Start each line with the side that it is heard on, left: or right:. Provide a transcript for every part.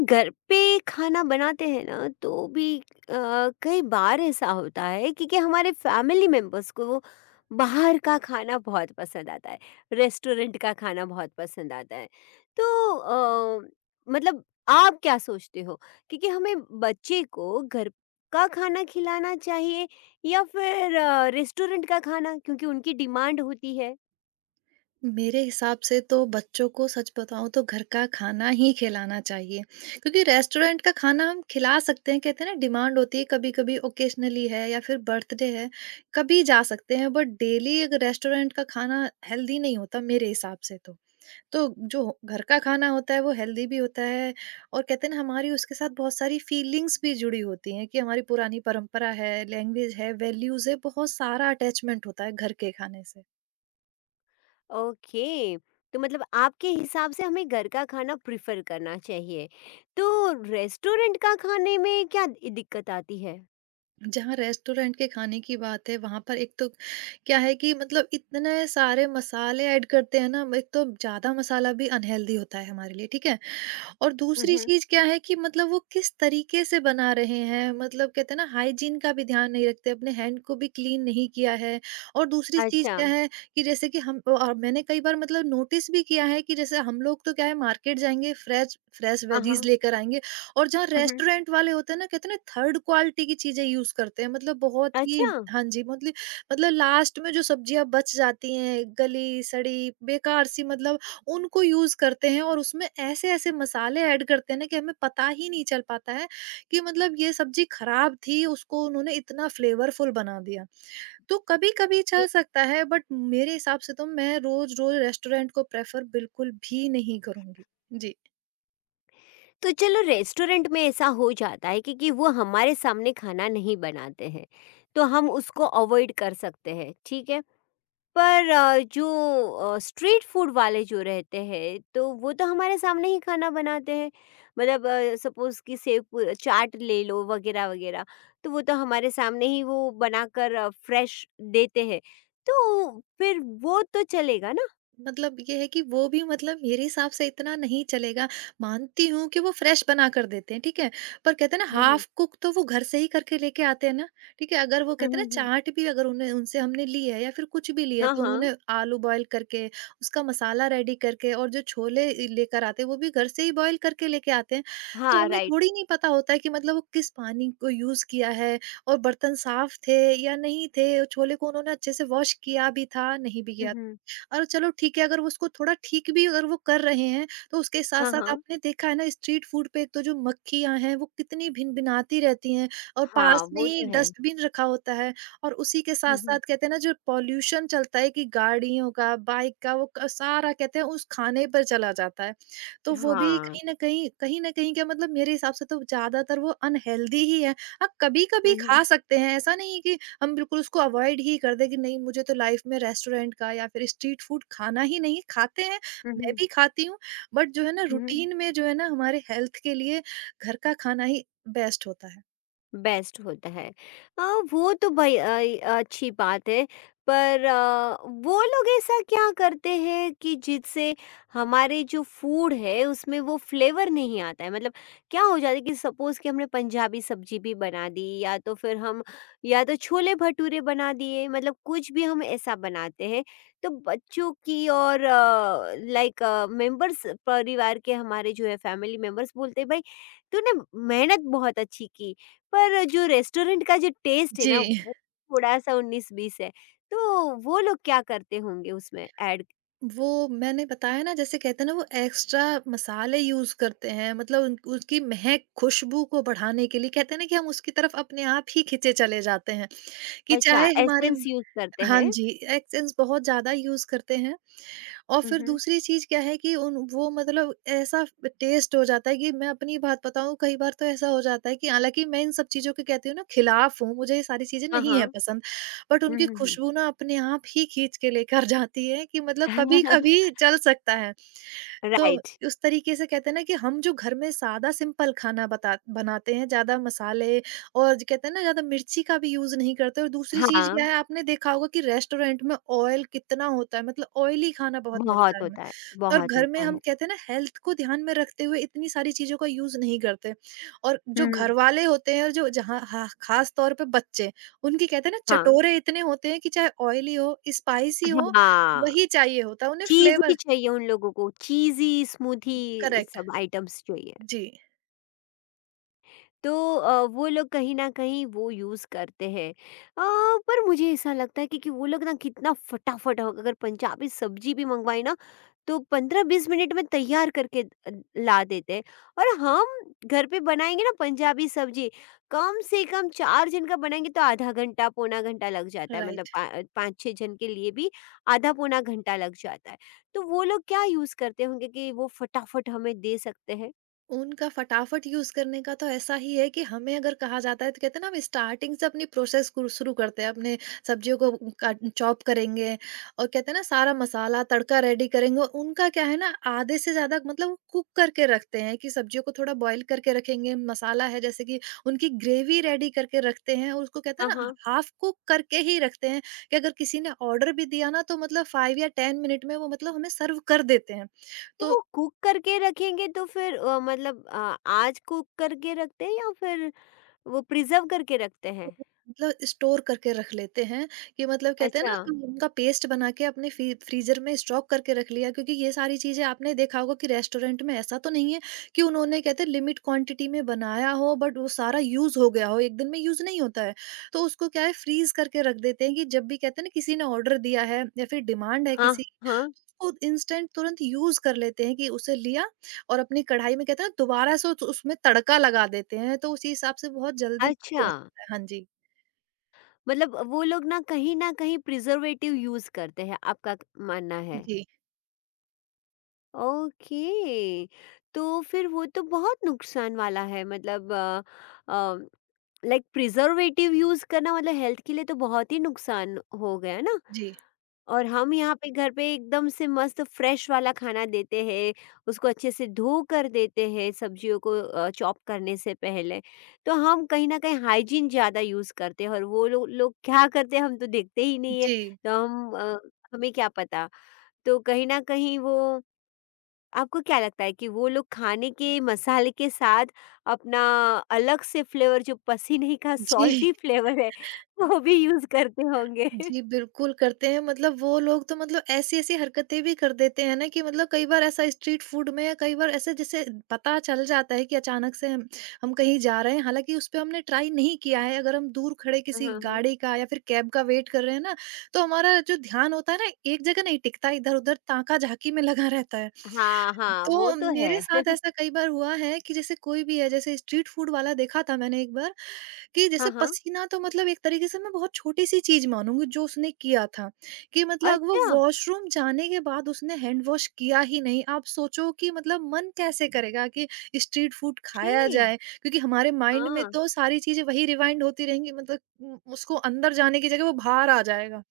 left: घर पे खाना बनाते हैं ना तो भी कई बार ऐसा होता है कि हमारे फैमिली मेंबर्स को वो बाहर का खाना बहुत पसंद आता है। रेस्टोरेंट का खाना बहुत पसंद आता है। तो मतलब आप क्या सोचते हो, क्योंकि हमें बच्चे को घर का खाना खिलाना चाहिए या फिर रेस्टोरेंट का खाना, क्योंकि उनकी डिमांड होती है।
right: मेरे हिसाब से तो बच्चों को सच बताऊँ तो घर का खाना ही खिलाना चाहिए, क्योंकि रेस्टोरेंट का खाना हम खिला सकते हैं, कहते हैं ना डिमांड होती है कभी-कभी, ओकेजनली है या फिर बर्थडे है, कभी जा सकते हैं, बट डेली अगर रेस्टोरेंट का खाना हेल्दी नहीं होता मेरे हिसाब से तो। तो जो घर का खाना होता है वो हेल्दी भी होता है, और कहते हैं ना हमारी उसके साथ बहुत सारी फीलिंग्स भी जुड़ी होती हैं कि हमारी पुरानी परंपरा है, लैंग्वेज है, वैल्यूज़ है, बहुत सारा अटैचमेंट होता है घर के खाने से।
left: ओके, तो मतलब आपके हिसाब से हमें घर का खाना प्रिफर करना चाहिए। तो रेस्टोरेंट का खाने में क्या दिक्कत आती है?
right: जहाँ रेस्टोरेंट के खाने की बात है वहाँ पर एक तो क्या है कि मतलब इतने सारे मसाले ऐड करते हैं ना, एक तो ज़्यादा मसाला भी अनहेल्दी होता है हमारे लिए, ठीक है। और दूसरी
left: हम्म।
right: चीज़ क्या है कि मतलब वो किस तरीके से बना रहे हैं, मतलब कहते हैं ना हाइजीन का भी ध्यान नहीं रखते, अपने हैंड को भी क्लीन नहीं किया है। और दूसरी चीज़
left: अच्छा।
right: क्या है कि जैसे कि हम, और मैंने कई बार मतलब नोटिस भी किया है कि जैसे हम लोग तो क्या है, मार्केट जाएंगे, फ्रेश फ्रेश
left: हाँ
right: वेजीज
left: हाँ।
right: लेकर आएंगे। और जहाँ
left: हम्म।
right: रेस्टोरेंट वाले होते हैं ना, कहते हैं ना थर्ड क्वालिटी की चीज़ें यूज़ करते हैं, मतलब बहुत ही।
left: अच्छा।
right: हाँ जी, मतलब लास्ट में जो सब्जियां बच जाती हैं, गली सड़ी बेकार सी, मतलब उनको यूज़ करते हैं, और उसमें ऐसे-ऐसे मसाले ऐड करते हैं ना कि हमें पता ही नहीं चल पाता है कि मतलब ये सब्ज़ी खराब थी, उसको उन्होंने इतना फ्लेवरफुल बना दिया। तो कभी-कभी चल सकता है, बट मेरे हिसाब से तो मैं रोज़-रोज़ रेस्टोरेंट को प्रेफ़र बिल्कुल भी नहीं करूँगी। जी।
left: तो चलो, रेस्टोरेंट में ऐसा हो जाता है क्योंकि वो हमारे सामने खाना नहीं बनाते हैं, तो हम उसको अवॉइड कर सकते हैं, ठीक है। पर जो स्ट्रीट फूड वाले जो रहते हैं, तो वो तो हमारे सामने ही खाना बनाते हैं। मतलब सपोज कि सेव चाट ले लो वगैरह वगैरह, तो वो तो हमारे सामने ही वो बनाकर फ्रेश देते हैं। तो फिर वो तो चलेगा ना।
right: मतलब ये है कि वो भी मतलब मेरे हिसाब से इतना नहीं चलेगा। मानती हूँ कि वो फ्रेश बना कर देते हैं, ठीक है? पर कहते हैं ना
left: हम्म
right: हाफ़ कुक तो वो घर से ही करके लेके आते हैं ना, ठीक है? अगर वो,
left: हम्म
right: कहते हैं
left: हम्म
right: ना,
left: हम्म,
right: चाट भी अगर उन्हें उनसे हमने ली है या फिर कुछ भी लिया है,
left: हाँ
right: तो
left: हाँ।
right: उन्होंने आलू बॉयल करके, उसका मसाला रेडी करके, और जो छोले इ लेकर आते हैं वो भी घर से ही बॉयल करके लेके आते हैं। तो
left: हाँ
right: हमें
left: राइट।
right: थोड़ी नहीं पता होता है कि मतलब वो किस पानी को यूज़ किया है और बर्तन साफ़ थे या नहीं थे। छोले को उन्होंने अच्छे से वॉश किया भी था, नहीं भी
left: हम्म
right: किया।
left: हम्म,
right: और चलो ठीक है, अगर वो उसको थोड़ा ठीक भी अगर वो कर रहे हैं, तो उसके साथ
left: हाँ
right: साथ,
left: हाँ।
right: आपने देखा है ना स्ट्रीट फूड पे, तो जो मक्खियां हैं वो कितनी भिन भिनाती रहती हैं, और
left: हाँ
right: पास में
left: वो
right: ही
left: तो है।
right: डस्टबिन रखा होता है। और उसी के साथ
left: हम्म हम्म,
right: साथ, कहते हैं ना, जो पॉल्यूशन चलता है, कि गाड़ियों का, बाइक का, वो सारा, कहते हैं, उस खाने पर चला जाता है। तो वो भी
left: हाँ।
right: कहीं ना कहीं क्या, मतलब मेरे हिसाब से तो ज्यादातर वो अनहेल्दी ही है। हाँ, कभी कभी
left: हम्म।
right: खा सकते हैं, ऐसा नहीं है कि हम बिल्कुल उसको अवॉइड ही कर दें, कि नहीं, मुझे तो लाइफ में रेस्टोरेंट का या फिर स्ट्रीट फूड खाना ही नहीं है। खाते हैं, मैं
left: हम्म
right: भी खाती हूँ, बट जो है ना
left: हम्म,
right: रूटीन में, जो है ना हमारे हेल्थ के लिए, घर का खाना ही बेस्ट होता है।
left: बेस्ट होता है। वो तो भई अइ अच्छी बात है, पर वो लोग ऐसा क्या करते हैं कि जिससे हमारे जो फूड है, उसमें वो फ्लेवर नहीं आता है? मतलब क्या हो जाता है कि सपोज़ कि हमने पंजाबी सब्ज़ी भी बना दी या तो फिर हम या तो छोले-भटूरे बना दिए, मतलब कुछ भी हम ऐसा बनाते हैं, तो बच्चों की और लाइक मेंबर्स परिवार के हमारे जो है फैमिली मेंबर्स बोलते हैं, "भई, तूने मेहनत बहुत अच्छी की। पर जो रेस्टोरेंट का जो टेस्ट है ना
right: जी।
left: वो थोड़ा-सा 19-20 है। तो वो लोग क्या करते होंगे उसमें ऐड?
right: वो मैंने बताया ना, जैसे कहते हैं ना वो एक्स्ट्रा मसाले यूज़ करते हैं, मतलब उन उसकी महक, खुशबू को बढ़ाने के लिए, कहते हैं ना कि हम उसकी तरफ अपने आप ही खींचे चले जाते हैं, कि
left: अच्छा,
right: चाहे हमारे।
left: एसेंस यूज़ करते
right: हाँ
left: हैं।
right: जी, एसेंस बहुत ज़्यादा यूज़ करते हैं। और
left: हुँ,
right: फिर
left: हुँ।
right: दूसरी चीज़ क्या है कि उन वो, मतलब ऐसा टेस्ट हो जाता है कि, मैं अपनी बात बताऊँ, कई बार तो ऐसा हो जाता है कि हालाँकि मैं इन सब चीज़ों के, कहती हूँ ना, खिलाफ़ हूँ, मुझे ये सारी चीज़ें
left: हाँ,
right: नहीं है
left: हाँ।
right: पसंद, बट
left: हुँ,
right: उनकी
left: हुँ, हुँ।
right: खुशबू ना अपने आप ही खींच के लेकर जाती है, कि मतलब कभी-कभी चल सकता है। तो
left: राइट।
right: उस तरीके से, कहते हैं ना, कि हम जो घर में सादा सिंपल खाना बता बनाते हैं, ज़्यादा मसाले और जो, कहते हैं ना, ज़्यादा मिर्ची का भी यूज़ नहीं करते। और दूसरी चीज़ क्या
left: हाँ,
right: है, आपने देखा होगा कि रेस्टोरेंट में ऑयल कितना होता है, मतलब ऑयली खाना बहुत मिलता
left: बहुत
right: है हमें,
left: होता है,
right: और
left: बहुत
right: घर में
left: होता है।
right: हम, कहते हैं ना, हेल्थ को ध्यान में रखते हुए इतनी सारी चीज़ों का यूज़ नहीं करते। और
left: हुँ,
right: जो
left: हुँ।
right: घर वाले होते हैं, और जो जहाँ खास तौर पे बच्चे, उनके, कहते हैं ना,
left: हाँ,
right: चटोरे इतने होते हैं कि चाहे ऑयली हो, स्पाइसी हो,
left: हाँ।
right: वही चाहिए होता है उन्हें,
left: चीज़ी
right: फ्लेवर।
left: चाहिए उन लोगों को, चीज़ी स्मूथी
right: करेक्ट।
left: सब आइटम्स चाहिए।
right: जी।
left: तो वो लोग कहीं न कहीं वो यूज़ करते हैं। पर मुझे ऐसा लगता है क्योंकि वो लोग ना कितना फटाफट, अगर पंजाबी सब्ज़ी भी मँगवाई ना, तो 15-20 मिनट में तैयार करके ला देते हैं, और हम घर पे बनाएँगे ना पंजाबी सब्ज़ी, कम से कम 4 जन का बनाएँगे तो आधा घंटा, पौना घंटा लग जाता है। मतलब
right: राइट।
left: पा 5-6 जन के लिए भी आधा पौना घंटा लग जाता है। तो वो लोग क्या यूज़ करते होंगे कि वो फटाफट हमें दे सकते हैं?
right: उनका फटाफट यूज करने का तो ऐसा ही है कि हमें अगर कहा जाता है, तो कहते हैं ना हम स्टार्टिंग से अपनी प्रोसेस शुरू करते हैं, अपने सब्जियों को चॉप करेंगे, और कहते हैं ना सारा मसाला तड़का रेडी करेंगे। और उनका क्या है ना, आधे से ज्यादा मतलब कुक करके रखते हैं, कि सब्जियों को थोड़ा बॉईल करके रखेंगे, मसाला है जैसे कि उनकी ग्रेवी रेडी करके रखते हैं, और उसको कहते
left: हाँ,
right: हैं ना
left: हाँ।
right: हाफ कुक करके ही रखते हैं, कि अगर किसी ने ऑर्डर भी दिया ना, तो मतलब फाइव या टेन मिनट में वो मतलब हमें सर्व कर देते हैं।
left: तो
right: तो
left: वो कुक करके रखेंगे तो फिर मतलब आज कुक करके रखते हैं या फिर वो प्रिजर्व करके रखते हैं?
right: मतलब स्टोर करके रख लेते हैं, कि मतलब कहते हैं
left: अच्छा।
right: ना कि उनका पेस्ट बना के अपने फ्रीजर में स्टॉक करके रख लिया, क्योंकि ये सारी चीजें आपने देखा होगा कि रेस्टोरेंट में ऐसा तो नहीं है कि उन्होंने, कहते हैं, लिमिट क्वांटिटी में बनाया हो, बट वो सारा यूज हो गया हो, एक दिन में यूज नहीं होता है। तो उसको क्या है, फ्रीज करके रख देते हैं, कि जब भी, कहते हैं ना, किसी ने ऑर्डर दिया है या फिर डिमांड है
left: हाँ,
right: किसी की,
left: हाँ।
right: उसको इंस्टेंट तुरंत यूज कर लेते हैं, कि उसे लिया और अपनी कढ़ाई में, कहते हैं ना, दोबारा से उसमें तड़का लगा देते हैं, तो उसी हिसाब से बहुत जल्दी
left: अच्छा,
right: cook हो जाता है। हाँ जी।
left: मतलब वो लोग ना कहीं न कहीं प्रिजर्वेटिव यूज़ करते हैं, आपका क मानना है।
right: जी,
left: ओके, तो फिर वो तो बहुत नुकसान वाला है, मतलब अ, लाइक प्रिजर्वेटिव यूज़ करना मतलब हेल्थ के लिए तो बहुत ही नुकसान हो गया ना?
right: जी,
left: और हम यहाँ पे घर पे एकदम से मस्त फ्रेश वाला खाना देते हैं, उसको अच्छे से धो कर देते हैं, सब्जियों को चॉप करने से पहले। तो हम कहीं ना कहीं हाइजीन ज़्यादा यूज़ करते हैं और वो लोग लोग क्या करते हैं हम तो देखते ही नहीं है।
right: जी,
left: तो हम हमें क्या पता। तो कहीं ना कहीं वो आपको क्या लगता है कि वो लोग खाने के मसाले के साथ अपना अलग से फ्लेवर, जो पसीने का
right: जी,
left: सॉल्टी फ्लेवर है, वो भी यूज़ करते होंगे
right: जी, बिल्कुल करते हैं, मतलब वो लोग तो मतलब ऐसी-ऐसी हरकतें भी कर देते हैं ना, कि मतलब कई बार ऐसा स्ट्रीट फूड में, कई बार ऐसे जैसे पता चल जाता है, कि अचानक से हम कहीं जा रहे हैं, हालाँकि उसपे हमने ट्राई नहीं किया है, अगर हम दूर खड़े
left: हाँ
right: किसी
left: हाँ।
right: गाड़ी का या फिर कैब का वेट कर रहे हैं ना, तो हमारा जो ध्यान होता है ना, एक जगह नहीं टिकता, इधर-उधर ताका-झाकी में लगा रहता है।
left: हाँ, हाँ, वो
right: तो
left: तो है।
right: मेरे साथ ऐसा कई बार हुआ है, कि जैसे कोई भी है, जैसे स्ट्रीट फूड वाला देखा था मैंने एक बार, कि
left: हाँ,
right: जैसे
left: हाँ।
right: पसीना, तो मतलब एक तरीके से मैं बहुत छोटी-सी चीज़ मानूँगी जो उसने किया था, कि मतलब वो
left: अच्छा!
right: वॉशरूम जाने के बाद उसने हैंड वॉश किया ही नहीं। आप सोचो कि मतलब मन कैसे करेगा कि स्ट्रीट फूड खाया
left: छी!
right: जाए? क्योंकि हमारे माइंड में
left: हाँ,
right: तो सारी चीज़ें वही रिवाइंड होती रहेंगी, मतलब उसको अंदर जाने की जगह वो बाहर आ जाएगा।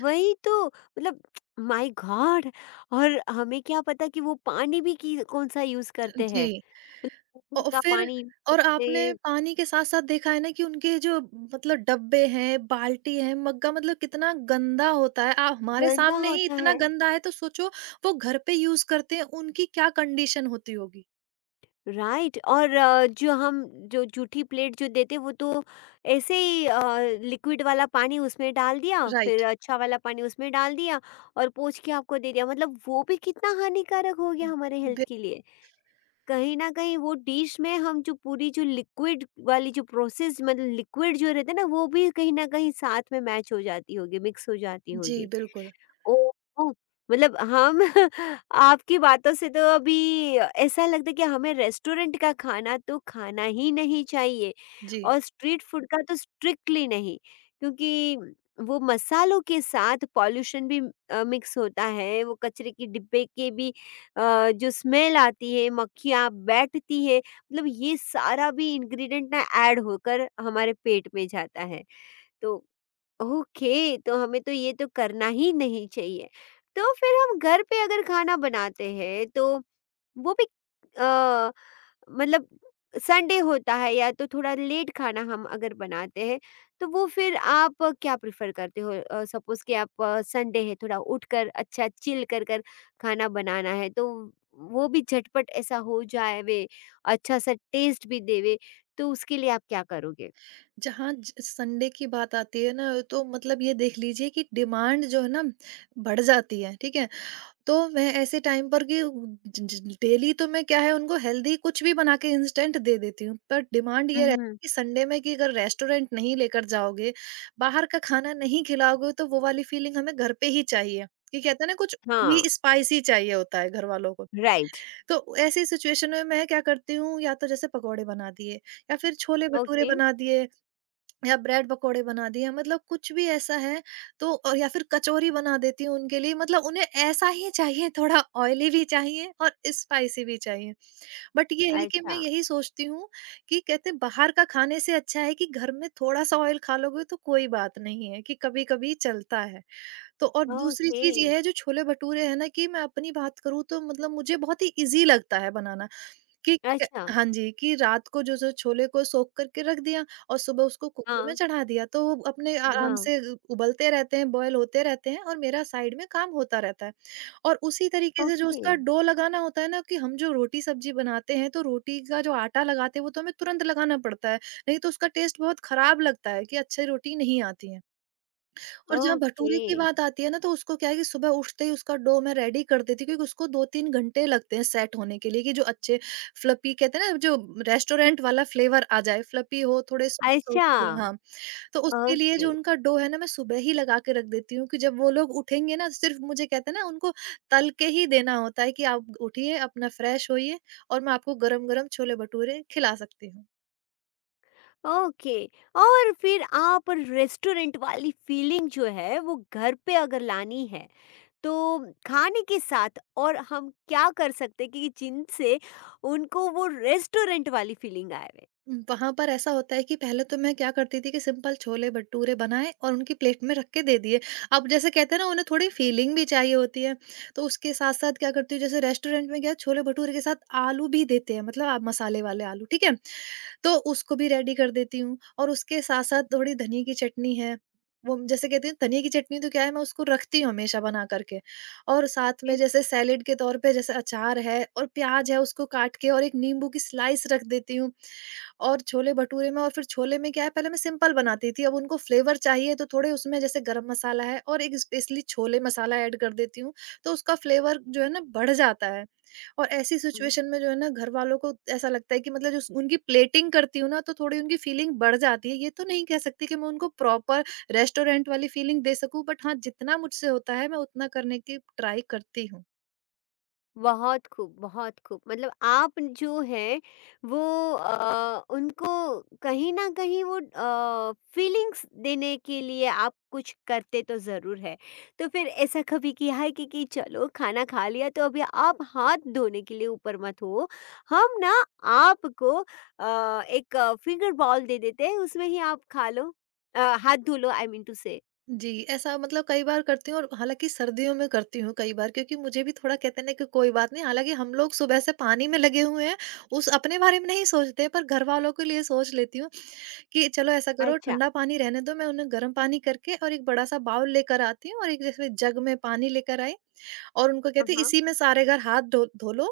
left: वही तो मतलब माय गॉड! और हमें क्या पता कि वो पानी भी कि कौन-सा यूज़ करते
right: जी।
left: हैं। कुकिंग
right: औ
left: का
right: फिर,
left: पानी यूज़
right: और
left: करते,
right: आपने पानी के साथ-साथ देखा है ना कि उनके जो, मतलब डब्बे हैं, बाल्टी है, मग्गा, मतलब कितना गंदा होता है। आ हमारे
left: गंदा
right: सामने ही
left: होता
right: इतना
left: है।
right: गंदा है, तो सोचो वो घर पे यूज़ करते हैं, उनकी क्या कंडीशन होती होगी।
left: राइट। और जो हम जो जूठी प्लेट जो देते हैं वो तो ऐसे ही लिक्विड वाला पानी उसमें डाल दिया, फिर
right: राइट।
left: अच्छा वाला पानी उसमें डाल दिया और पोंछ के आपको दे दिया। मतलब वो भी कितना हानिकारक हो गया हमारे हेल्थ
right: बि
left: के लिए। कहीं न कहीं वो डिश में हम जो पूरी जो लिक्विड वाली जो प्रोसेस, मतलब लिक्विड जो रहता है ना, वो भी कहीं न कहीं साथ में मैच हो जाती होगी, मिक्स हो जाती
right: जी,
left: होगी।
right: बिल्कुल।
left: ओह! मतलब हम आपकी बातों से तो अभी ऐसा लगता है कि हमें रेस्टोरेंट का खाना तो खाना ही नहीं चाहिए
right: जी।
left: और स्ट्रीट फूड का तो स्ट्रिक्टली नहीं, क्योंकि वो मसालों के साथ पॉल्यूशन भी मिक्स होता है, वो कचरे के डिब्बे के भी जो स्मेल आती है, मक्खियाँ बैठती है, मतलब ये सारा भी इंग्रीडिएंट ना ऐड होकर हमारे पेट में जाता है, तो ओके, तो हमें तो ये तो करना ही नहीं चाहिए। तो फिर हम घर पे अगर खाना बनाते हैं तो वो भी अ, मतलब संडे होता है या तो थोड़ा लेट खाना हम अगर बनाते हैं तो वो फिर आप क्या प्रिफर करते हो? सपोज कि आप संडे है, थोड़ा उठकर अच्छा चिल कर कर खाना बनाना है, तो वो भी झटपट ऐसा हो जाए वे, अच्छा सा टेस्ट भी देवे, तो उसके लिए आप क्या करोगे?
right: जहाँ ज संडे की बात आती है ना, तो मतलब ये देख लीजिए कि डिमांड जो है ना बढ़ जाती है, ठीक है? तो मैं ऐसे टाइम पर कि ज ज डेली तो मैं क्या है उनको हेल्दी कुछ भी बना के इंस्टेंट दे देती हूँ, पर डिमांड ये रहती
left: हम्म।
right: है कि संडे में कि अगर रेस्टोरेंट नहीं लेकर जाओगे, बाहर का खाना नहीं खिलाओगे तो वो वाली फीलिंग हमें घर पे ही चाहिए। कि कहते हैं ना कुछ भी
left: हाँ।
right: स्पाइसी चाहिए होता है घर वालों को।
left: राइट।
right: तो ऐसी सिचुएशन में मैं क्या करती हूँ, या तो जैसे पकौड़े बना दिए या फिर छोले भटूरे
left: ओके।
right: बना दिए। या ब्रेड पकोड़े बना दिए, मतलब कुछ भी ऐसा है। तो और या फिर कचौरी बना देती हूँ उनके लिए, मतलब उन्हें ऐसा ही चाहिए, थोड़ा ऑयली भी चाहिए और स्पाइसी भी चाहिए। बट ये है कि मैं
left: अच्छा।
right: यही सोचती हूँ कि कहते हैं बाहर का खाने से अच्छा है कि घर में थोड़ा सा ऑयल खा लोगे तो कोई बात नहीं है, कि कभी कभी चलता है। तो और दूसरी
left: ओके।
right: चीज ये है, जो छोले भटूरे है ना, कि मैं अपनी बात करूँ तो मतलब मुझे बहुत ही इजी लगता है बनाना। कि क
left: अच्छा।
right: हाँ जी, कि रात को जो जो छोले को सोख करके रख दिया और सुबह उसको कुकर में
left: हाँ,
right: चढ़ा दिया, तो वो अपने आराम
left: हाँ।
right: से उबलते रहते हैं, बॉयल होते रहते हैं और मेरा साइड में काम होता रहता है। और उसी तरीके से जो
left: ओके।
right: उसका डो लगाना होता है ना, कि हम जो रोटी-सब्जी बनाते हैं, तो रोटी का जो आटा लगाते हैं, वो तो हमें तुरंत लगाना पड़ता है, नहीं तो उसका टेस्ट बहुत खराब लगता है, कि अच्छी रोटी नहीं आती है। और जहाँ
left: ओके।
right: भटूरे की बात आती है ना, तो उसको क्या है कि सुबह उठते ही उसका डो मैं रेडी कर देती हूँ, क्योंकि उसको 2-3 घंटे लगते हैं सेट होने के लिए, कि जो अच्छे फ्लफी कहते हैं ना, जो रेस्टोरेंट वाला फ्लेवर आ जाए, फ्लफी हो, थोड़े
left: अच्छा।
right: सॉफ्ट-सॉफ्ट, हाँ। तो उसके लिए
left: ओके।
right: जो उनका डो है ना, मैं सुबह ही लगा के रख देती हूँ, कि जब वो लोग उठेंगे ना, सिर्फ़ मुझे कहते हैं ना, उनको तल के ही देना होता है, कि आप उठिए, अपना फ्रेश होइए और मैं आपको गरम-गरम छोले भटूरे खिला सकती हूँ।
left: ओके। और फिर आप रेस्टोरेंट वाली फीलिंग जो है वो घर पे अगर लानी है, तो खाने के साथ और हम क्या कर सकते हैं कि जिनसे उनको वो रेस्टोरेंट वाली फीलिंग आवे?
right: वहाँ पर ऐसा होता है कि पहले तो मैं क्या करती थी कि सिंपल छोले भटूरे बनाए और उनकी प्लेट में रख के दे दिए। अब जैसे कहते हैं ना उन्हें थोड़ी फीलिंग भी चाहिए होती है, तो उसके साथ-साथ क्या करती हूँ, जैसे रेस्टोरेंट में क्या छोले भटूरे के साथ आलू भी देते हैं, मतलब आप मसाले वाले आलू, ठीक है? तो उसको भी रेडी कर देती हूँ, और उसके साथ-साथ थोड़ी धनिये की चटनी है, वो जैसे कहती हूँ धनिये की चटनी तो क्या है, मैं उसको रखती हूँ हमेशा बना कर के। और साथ में जैसे सैलेड के तौर पे जैसे अचार है और प्याज है उसको काट के, और एक नींबू की स्लाइस रख देती हूँ। और छोले-भटूरे में, और फिर छोले में क्या है, पहले मैं सिंपल बनाती थी, अब उनको फ्लेवर चाहिए तो थोड़े उसमें जैसे गरम मसाला है और एक स्पेशली छोले मसाला ऐड कर देती हूँ, तो उसका फ्लेवर जो है ना बढ़ जाता है। और ऐसी सिचुएशन में जो है ना, घरवालों को ऐसा लगता है कि मतलब जो उनकी प्लेटिंग करती हूँ ना, तो थोड़ी उनकी फीलिंग बढ़ जाती है। ये तो नहीं कह सकती कि मैं उनको प्रॉपर रेस्टोरेंट वाली फीलिंग दे सकूँ, बट हाँ, जितना मुझसे होता है मैं उतना करने की ट्राई करती हूँ।
left: बहुत खूब, बहुत खूब। मतलब आप जो है वो उनको कहीं न कहीं वो फीलिंग्स देने के लिए आप कुछ करते तो ज़रूर हैं। तो फिर ऐसा कभी किया है कि चलो खाना खा लिया तो अभी आप हाथ धोने के लिए ऊपर मत हो। हम ना आपको एक फिंगर बाउल दे देते हैं, उसमें ही आप खा लो, हाथ धो लो, आई मीन टू से।
right: जी, ऐसा मतलब कई बार करती हूँ, और हालाँकि सर्दियों में करती हूँ कई बार, क्योंकि मुझे भी थोड़ा कहते हैं ना कि कोई बात नहीं, हालाँकि हम लोग सुबह से पानी में लगे हुए हैं, उस अपने बारे में नहीं सोचते, पर घर वालों के लिए सोच लेती हूँ कि चलो ऐसा करो,
left: अच्छा।
right: ठंडा पानी रहने दो, मैं उन्हें गर्म पानी करके और एक बड़ा-सा बाउल लेकर आती हूँ, और एक जैसे जग में पानी लेकर आई और उनको
left: हाँ,
right: कहते
left: हाँ।
right: इसी में सारे घर हाथ धो धो लो।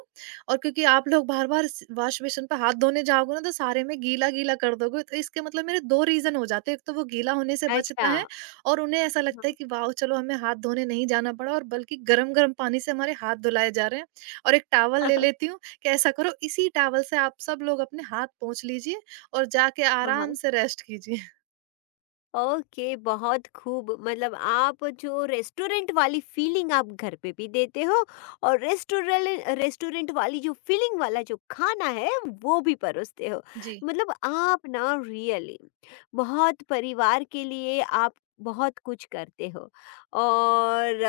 right: और क्योंकि आप लोग बार-बार स वॉश बेसिन पे हाथ धोने जाओगे ना तो सारे में गीला-गीला कर दोगे। तो इसके मतलब मेरे 2 रीज़न हो जाते हैं, एक तो वो गीला होने से बचता
left: अच्छा।
right: है और उन्हें ऐसा
left: हाँ,
right: लगता है कि वाओ! चलो हमें हाथ धोने नहीं जाना पड़ा, और बल्कि गरम-गरम पानी से हमारे हाथ धुलाए जा रहे हैं। और एक टॉवल ले लेती हूँ कि ऐसा करो इसी टॉवल से आप सब लोग अपने हाथ पोंछ लीजिए और जाके आराम
left: हाँ।
right: से रेस्ट कीजिए।
left: ओके, बहुत खूब। मतलब आप जो रेस्टोरेंट वाली फीलिंग आप घर पे भी देते हो और रेस्टोरेंट रेस्टोरेंट वाली जो फीलिंग वाला जो खाना है वो भी परोसते हो।
right: जी।
left: मतलब आप ना रियली बहुत परिवार के लिए आप बहुत कुछ करते हो, और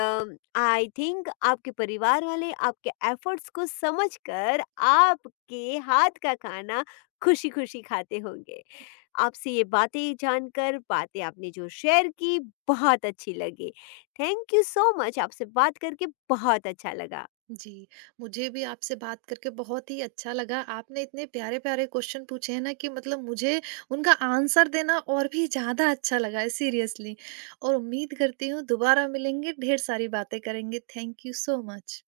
left: आई थिंक आपके परिवार वाले आपके एफर्ट्स को समझकर आपके हाथ का खाना खुशी खुशी खाते होंगे। आपसे ये बातें जानकर, बातें आपने जो शेयर की, बहुत अच्छी लगी। थैंक यू सो मच, आपसे बात करके बहुत अच्छा लगा।
right: जी, मुझे भी आपसे बात करके बहुत ही अच्छा लगा। आपने इतने प्यारे-प्यारे क्वेश्चन पूछे हैं ना, कि मतलब मुझे उनका आंसर देना और भी ज़्यादा अच्छा लगा है, सीरियसली। और उम्मीद करती हूँ दोबारा मिलेंगे, ढेर सारी बातें करेंगे। Thank you so much.